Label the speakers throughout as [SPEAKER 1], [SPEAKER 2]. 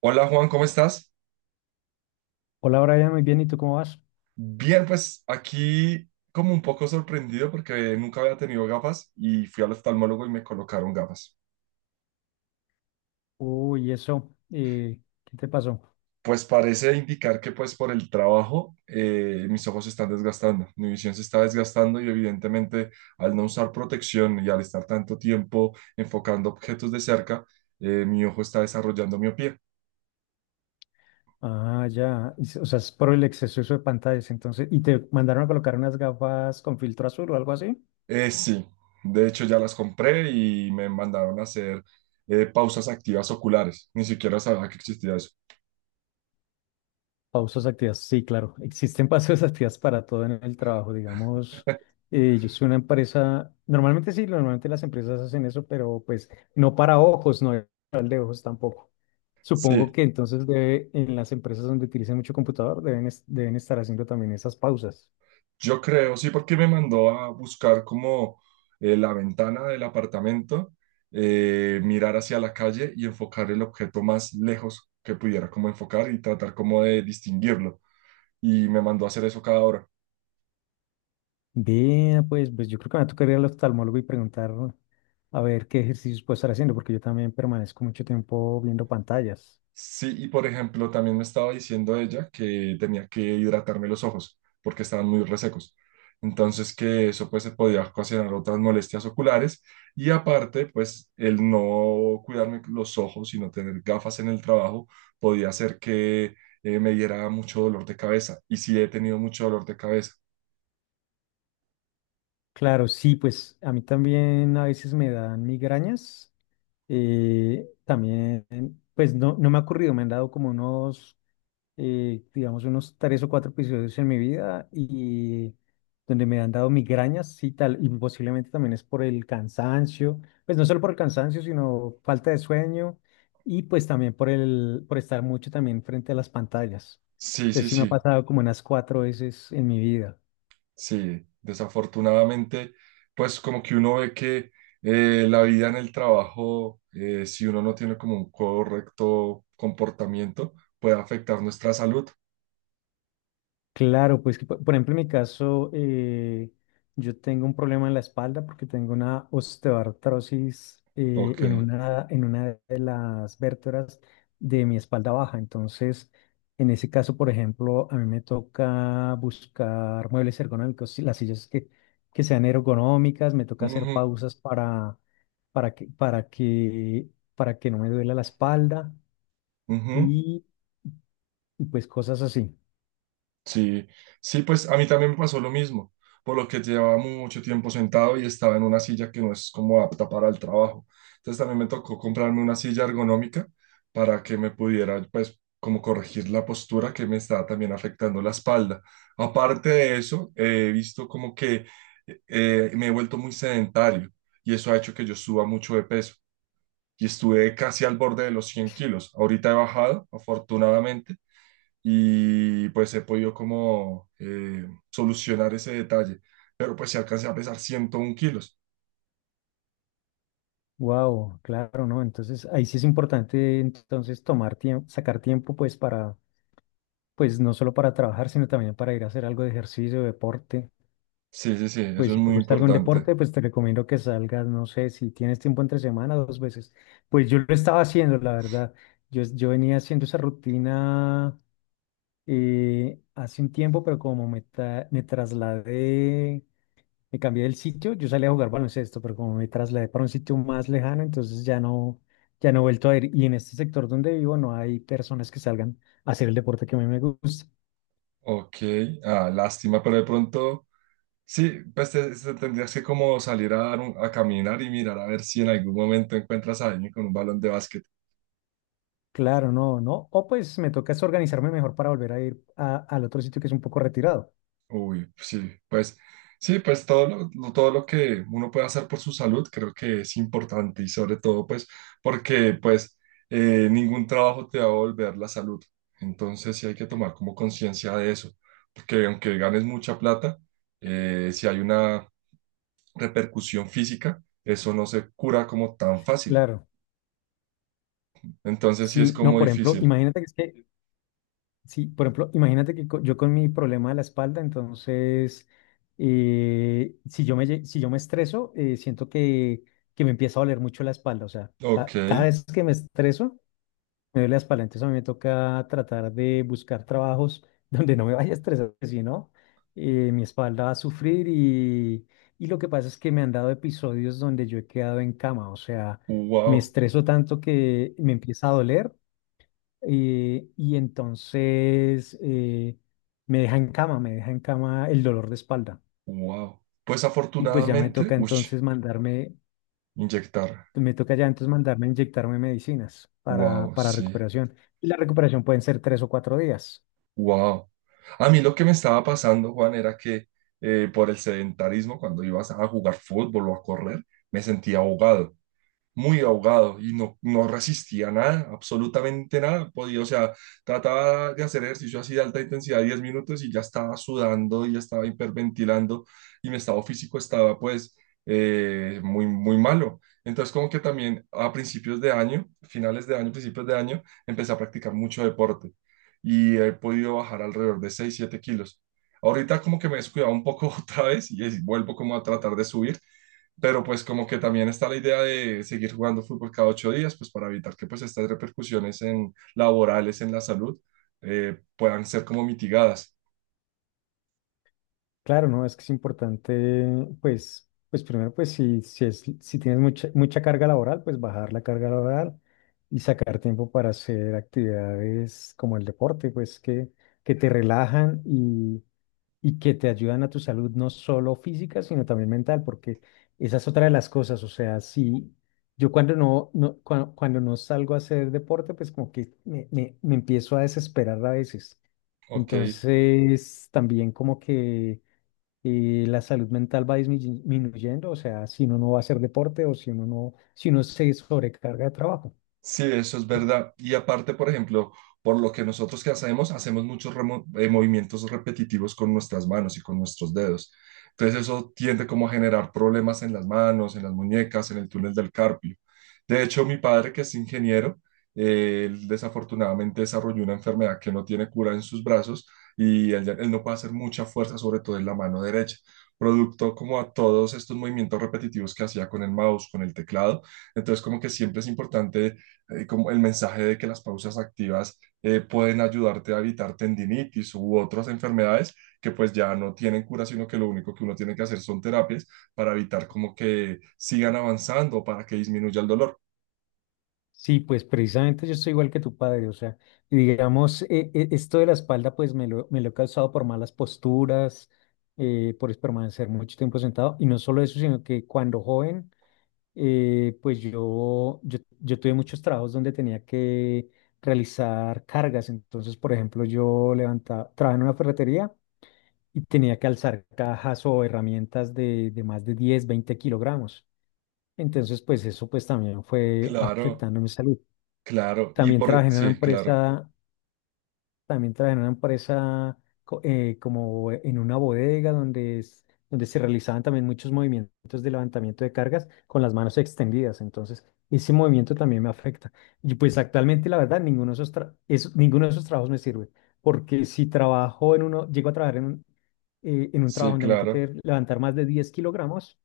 [SPEAKER 1] Hola Juan, ¿cómo estás?
[SPEAKER 2] Hola Brian, muy bien, ¿y tú cómo vas?
[SPEAKER 1] Bien, pues aquí como un poco sorprendido porque nunca había tenido gafas y fui al oftalmólogo y me colocaron gafas.
[SPEAKER 2] Uy, eso, ¿qué te pasó?
[SPEAKER 1] Pues parece indicar que pues por el trabajo mis ojos se están desgastando, mi visión se está desgastando y evidentemente al no usar protección y al estar tanto tiempo enfocando objetos de cerca, mi ojo está desarrollando miopía.
[SPEAKER 2] Ah, ya, o sea, es por el exceso de pantallas, entonces, ¿y te mandaron a colocar unas gafas con filtro azul o algo así?
[SPEAKER 1] Sí, de hecho ya las compré y me mandaron a hacer pausas activas oculares, ni siquiera sabía que existía eso.
[SPEAKER 2] Pausas activas, sí, claro, existen pausas activas para todo en el trabajo, digamos, yo soy una empresa, normalmente sí, normalmente las empresas hacen eso, pero pues no para ojos, no para de ojos tampoco. Supongo
[SPEAKER 1] Sí,
[SPEAKER 2] que entonces debe, en las empresas donde utilicen mucho computador deben, deben estar haciendo también esas pausas.
[SPEAKER 1] yo creo, sí, porque me mandó a buscar como la ventana del apartamento, mirar hacia la calle y enfocar el objeto más lejos que pudiera como enfocar y tratar como de distinguirlo. Y me mandó a hacer eso cada hora.
[SPEAKER 2] Bien, pues yo creo que me va a tocar ir al oftalmólogo y preguntar a ver qué ejercicios puedo estar haciendo, porque yo también permanezco mucho tiempo viendo pantallas.
[SPEAKER 1] Sí, y por ejemplo, también me estaba diciendo ella que tenía que hidratarme los ojos porque estaban muy resecos. Entonces, que eso pues se podía ocasionar otras molestias oculares y aparte, pues el no cuidarme los ojos y no tener gafas en el trabajo podía hacer que me diera mucho dolor de cabeza. Y sí, he tenido mucho dolor de cabeza.
[SPEAKER 2] Claro, sí, pues a mí también a veces me dan migrañas. También, pues no me ha ocurrido, me han dado como unos, digamos, unos tres o cuatro episodios en mi vida y donde me han dado migrañas y tal, y posiblemente también es por el cansancio, pues no solo por el cansancio, sino falta de sueño y pues también por el, por estar mucho también frente a las pantallas.
[SPEAKER 1] Sí, sí,
[SPEAKER 2] Entonces sí me ha
[SPEAKER 1] sí.
[SPEAKER 2] pasado como unas cuatro veces en mi vida.
[SPEAKER 1] Sí, desafortunadamente, pues como que uno ve que la vida en el trabajo, si uno no tiene como un correcto comportamiento, puede afectar nuestra salud.
[SPEAKER 2] Claro, pues por ejemplo en mi caso, yo tengo un problema en la espalda porque tengo una osteoartrosis,
[SPEAKER 1] Ok.
[SPEAKER 2] en una, de las vértebras de mi espalda baja. Entonces, en ese caso, por ejemplo, a mí me toca buscar muebles ergonómicos, sí, las sillas que sean ergonómicas, me toca hacer
[SPEAKER 1] Ujú,
[SPEAKER 2] pausas para que, para que, para que no me duela la espalda,
[SPEAKER 1] ujú.
[SPEAKER 2] y, y pues cosas así.
[SPEAKER 1] Sí, sí, pues a mí también me pasó lo mismo, por lo que llevaba mucho tiempo sentado y estaba en una silla que no es como apta para el trabajo. Entonces también me tocó comprarme una silla ergonómica para que me pudiera, pues, como corregir la postura que me estaba también afectando la espalda. Aparte de eso, he visto como que me he vuelto muy sedentario y eso ha hecho que yo suba mucho de peso y estuve casi al borde de los 100 kilos. Ahorita he bajado, afortunadamente, y pues he podido como solucionar ese detalle. Pero pues si alcancé a pesar 101 kilos.
[SPEAKER 2] Wow, claro, ¿no? Entonces ahí sí es importante entonces tomar tiempo, sacar tiempo pues para, pues no solo para trabajar, sino también para ir a hacer algo de ejercicio, deporte.
[SPEAKER 1] Sí, sí, sí, eso
[SPEAKER 2] Pues
[SPEAKER 1] es
[SPEAKER 2] si te
[SPEAKER 1] muy
[SPEAKER 2] gusta algún
[SPEAKER 1] importante.
[SPEAKER 2] deporte, pues te recomiendo que salgas, no sé, si tienes tiempo entre semana, dos veces. Pues yo lo estaba haciendo, la verdad. Yo venía haciendo esa rutina, hace un tiempo, pero como me trasladé, me cambié del sitio, yo salí a jugar baloncesto, pero como me trasladé para un sitio más lejano, entonces ya no he vuelto a ir. Y en este sector donde vivo no hay personas que salgan a hacer el deporte que a mí me gusta.
[SPEAKER 1] Ok, ah, lástima, pero de pronto, sí, pues te tendrías que como salir a caminar y mirar a ver si en algún momento encuentras a alguien con un balón de básquet.
[SPEAKER 2] Claro, no, no. O pues me toca es organizarme mejor para volver a ir al otro sitio que es un poco retirado.
[SPEAKER 1] Uy, pues sí, pues sí, pues todo todo lo que uno puede hacer por su salud creo que es importante y sobre todo pues porque pues ningún trabajo te va a volver la salud. Entonces sí hay que tomar como conciencia de eso, porque aunque ganes mucha plata, si hay una repercusión física, eso no se cura como tan fácil.
[SPEAKER 2] Claro.
[SPEAKER 1] Entonces sí es
[SPEAKER 2] Sí, no,
[SPEAKER 1] como
[SPEAKER 2] por ejemplo,
[SPEAKER 1] difícil.
[SPEAKER 2] imagínate que es que. Sí, por ejemplo, imagínate que yo con mi problema de la espalda, entonces, si yo si yo me estreso, siento que me empieza a doler mucho la espalda. O sea,
[SPEAKER 1] Ok,
[SPEAKER 2] cada vez que me estreso, me duele la espalda. Entonces a mí me toca tratar de buscar trabajos donde no me vaya a estresar, porque si no, mi espalda va a sufrir, y lo que pasa es que me han dado episodios donde yo he quedado en cama. O sea, me
[SPEAKER 1] wow,
[SPEAKER 2] estreso tanto que me empieza a doler, y entonces me deja en cama, me deja en cama el dolor de espalda.
[SPEAKER 1] wow. Pues
[SPEAKER 2] Y pues ya me
[SPEAKER 1] afortunadamente,
[SPEAKER 2] toca
[SPEAKER 1] ush,
[SPEAKER 2] entonces mandarme.
[SPEAKER 1] inyectar.
[SPEAKER 2] Me toca ya entonces mandarme a inyectarme medicinas para,
[SPEAKER 1] Wow,
[SPEAKER 2] para
[SPEAKER 1] sí.
[SPEAKER 2] recuperación. Y la recuperación pueden ser 3 o 4 días.
[SPEAKER 1] Wow. A mí lo que me estaba pasando, Juan, era que por el sedentarismo, cuando ibas a jugar fútbol o a correr, me sentía ahogado, muy ahogado, y no resistía nada, absolutamente nada. Podía, o sea, trataba de hacer ejercicio así de alta intensidad 10 minutos y ya estaba sudando y ya estaba hiperventilando y mi estado físico estaba pues muy, muy malo. Entonces como que también a principios de año, finales de año, principios de año, empecé a practicar mucho deporte y he podido bajar alrededor de 6 7 kilos. Ahorita como que me he descuidado un poco otra vez y vuelvo como a tratar de subir, pero pues como que también está la idea de seguir jugando fútbol cada 8 días, pues para evitar que pues estas repercusiones laborales en la salud puedan ser como mitigadas.
[SPEAKER 2] Claro, ¿no? Es que es importante, pues primero, pues si tienes mucha, mucha carga laboral, pues bajar la carga laboral y sacar tiempo para hacer actividades como el deporte, pues que te relajan y que te ayudan a tu salud no solo física, sino también mental, porque esa es otra de las cosas, o sea, sí, yo cuando no salgo a hacer deporte, pues como que me empiezo a desesperar a veces.
[SPEAKER 1] Ok,
[SPEAKER 2] Entonces, también como que, la salud mental va disminuyendo, o sea, si uno no va a hacer deporte o si uno no, si uno se sobrecarga de trabajo.
[SPEAKER 1] sí, eso es verdad. Y aparte, por ejemplo, por lo que nosotros, que hacemos, hacemos muchos movimientos repetitivos con nuestras manos y con nuestros dedos. Entonces eso tiende como a generar problemas en las manos, en las muñecas, en el túnel del carpio. De hecho, mi padre, que es ingeniero, él desafortunadamente desarrolló una enfermedad que no tiene cura en sus brazos, y él, él no puede hacer mucha fuerza, sobre todo en la mano derecha, producto como a todos estos movimientos repetitivos que hacía con el mouse, con el teclado. Entonces, como que siempre es importante como el mensaje de que las pausas activas pueden ayudarte a evitar tendinitis u otras enfermedades que pues ya no tienen cura, sino que lo único que uno tiene que hacer son terapias para evitar como que sigan avanzando, para que disminuya el dolor.
[SPEAKER 2] Sí, pues precisamente yo soy igual que tu padre, o sea, y digamos, esto de la espalda pues me lo he causado por malas posturas, por permanecer mucho tiempo sentado, y no solo eso, sino que cuando joven, pues yo tuve muchos trabajos donde tenía que realizar cargas, entonces, por ejemplo, yo levantaba, trabajaba en una ferretería y tenía que alzar cajas o herramientas de más de 10, 20 kilogramos, entonces, pues eso pues también fue
[SPEAKER 1] Claro,
[SPEAKER 2] afectando mi salud.
[SPEAKER 1] claro. Y
[SPEAKER 2] También trabajé
[SPEAKER 1] por,
[SPEAKER 2] en una
[SPEAKER 1] sí, claro,
[SPEAKER 2] empresa, también trabajé en una empresa como en una bodega donde se realizaban también muchos movimientos de levantamiento de cargas con las manos extendidas. Entonces, ese movimiento también me afecta. Y pues actualmente, la verdad, ninguno de esos trabajos me sirve. Porque si trabajo en uno, llego a trabajar en un, en un trabajo
[SPEAKER 1] sí,
[SPEAKER 2] donde me
[SPEAKER 1] claro.
[SPEAKER 2] toque levantar más de 10 kilogramos,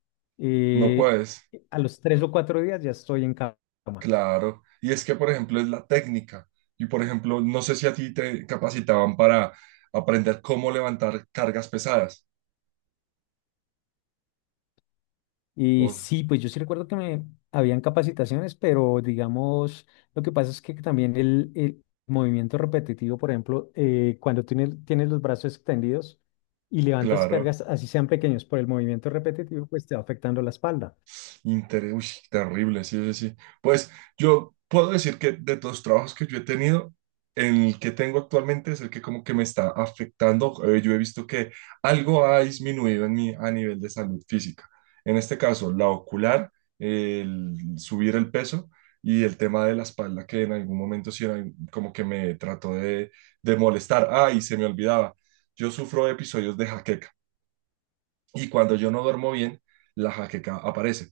[SPEAKER 1] No
[SPEAKER 2] eh,
[SPEAKER 1] puedes,
[SPEAKER 2] a los 3 o 4 días ya estoy en cama.
[SPEAKER 1] claro. Y es que, por ejemplo, es la técnica. Y, por ejemplo, no sé si a ti te capacitaban para aprender cómo levantar cargas pesadas.
[SPEAKER 2] Y
[SPEAKER 1] Oh,
[SPEAKER 2] sí, pues yo sí recuerdo que me habían capacitaciones, pero digamos, lo que pasa es que también el movimiento repetitivo, por ejemplo, cuando tienes los brazos extendidos y levantas
[SPEAKER 1] claro.
[SPEAKER 2] cargas, así sean pequeños, por el movimiento repetitivo, pues te va afectando la espalda.
[SPEAKER 1] Inter, uy, terrible, sí, sí, sí. Pues yo puedo decir que de todos los trabajos que yo he tenido, el que tengo actualmente es el que como que me está afectando. Yo he visto que algo ha disminuido en mí a nivel de salud física. En este caso, la ocular, el subir el peso y el tema de la espalda, que en algún momento sí era como que me trató de molestar. Ah, y se me olvidaba, yo sufro de episodios de jaqueca y cuando yo no duermo bien, la jaqueca aparece,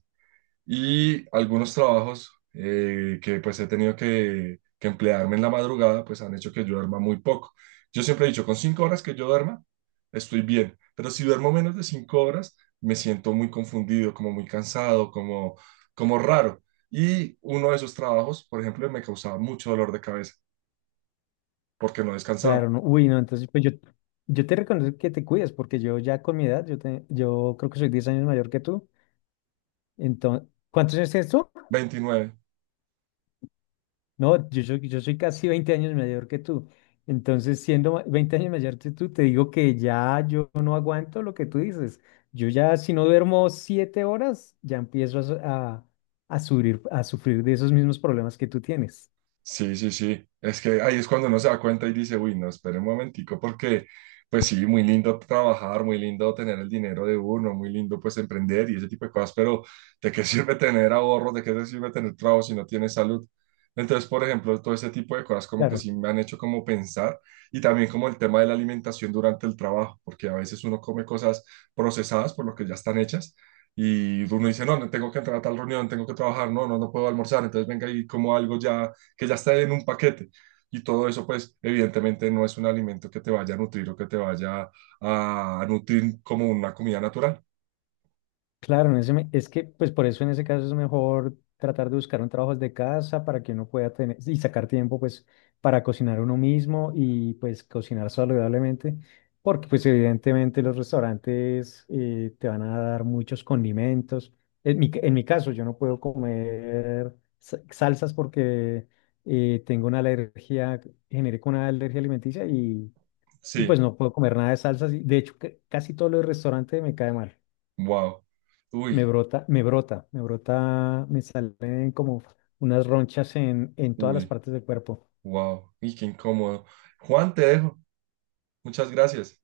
[SPEAKER 1] y algunos trabajos que pues he tenido que, emplearme en la madrugada, pues han hecho que yo duerma muy poco. Yo siempre he dicho, con 5 horas que yo duerma, estoy bien, pero si duermo menos de 5 horas, me siento muy confundido, como muy cansado, como, como raro. Y uno de esos trabajos, por ejemplo, me causaba mucho dolor de cabeza porque no descansaba.
[SPEAKER 2] Claro, no, uy, no, entonces pues yo te reconozco que te cuides, porque yo ya con mi edad, yo creo que soy 10 años mayor que tú. Entonces, ¿cuántos años tienes tú?
[SPEAKER 1] 29.
[SPEAKER 2] No, yo soy casi 20 años mayor que tú. Entonces, siendo 20 años mayor que tú, te digo que ya yo no aguanto lo que tú dices. Yo ya, si no duermo 7 horas, ya empiezo a, su- a sufrir de esos mismos problemas que tú tienes.
[SPEAKER 1] Sí, sí, sí. Es que ahí es cuando uno se da cuenta y dice, uy, no, espere un momentico, porque pues sí, muy lindo trabajar, muy lindo tener el dinero de uno, muy lindo pues emprender y ese tipo de cosas, pero ¿de qué sirve tener ahorros? ¿De qué te sirve tener trabajo si no tienes salud? Entonces, por ejemplo, todo ese tipo de cosas como que
[SPEAKER 2] Claro.
[SPEAKER 1] sí me han hecho como pensar, y también como el tema de la alimentación durante el trabajo, porque a veces uno come cosas procesadas por lo que ya están hechas. Y uno dice, no, no tengo que entrar a tal reunión, tengo que trabajar, no, no, no puedo almorzar, entonces venga y como algo ya que ya está en un paquete. Y todo eso, pues, evidentemente no es un alimento que te vaya a nutrir o que te vaya a nutrir como una comida natural.
[SPEAKER 2] Claro, en ese es que pues por eso en ese caso es mejor tratar de buscar un trabajo desde casa para que uno pueda tener y sacar tiempo pues para cocinar uno mismo y pues cocinar saludablemente, porque pues evidentemente los restaurantes, te van a dar muchos condimentos. En en mi caso yo no puedo comer salsas porque, tengo una alergia, generé con una alergia alimenticia, y pues
[SPEAKER 1] Sí,
[SPEAKER 2] no puedo comer nada de salsas. Y, de hecho, casi todo lo del restaurante me cae mal.
[SPEAKER 1] wow.
[SPEAKER 2] Me
[SPEAKER 1] Uy,
[SPEAKER 2] brota, me brota, me brota, me salen como unas ronchas en todas las
[SPEAKER 1] uy,
[SPEAKER 2] partes del cuerpo.
[SPEAKER 1] wow. Y qué incómodo. Juan, te dejo. Muchas gracias.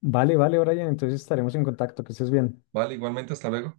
[SPEAKER 2] Vale, vale, Brian, entonces estaremos en contacto, que estés bien.
[SPEAKER 1] Vale, igualmente, hasta luego.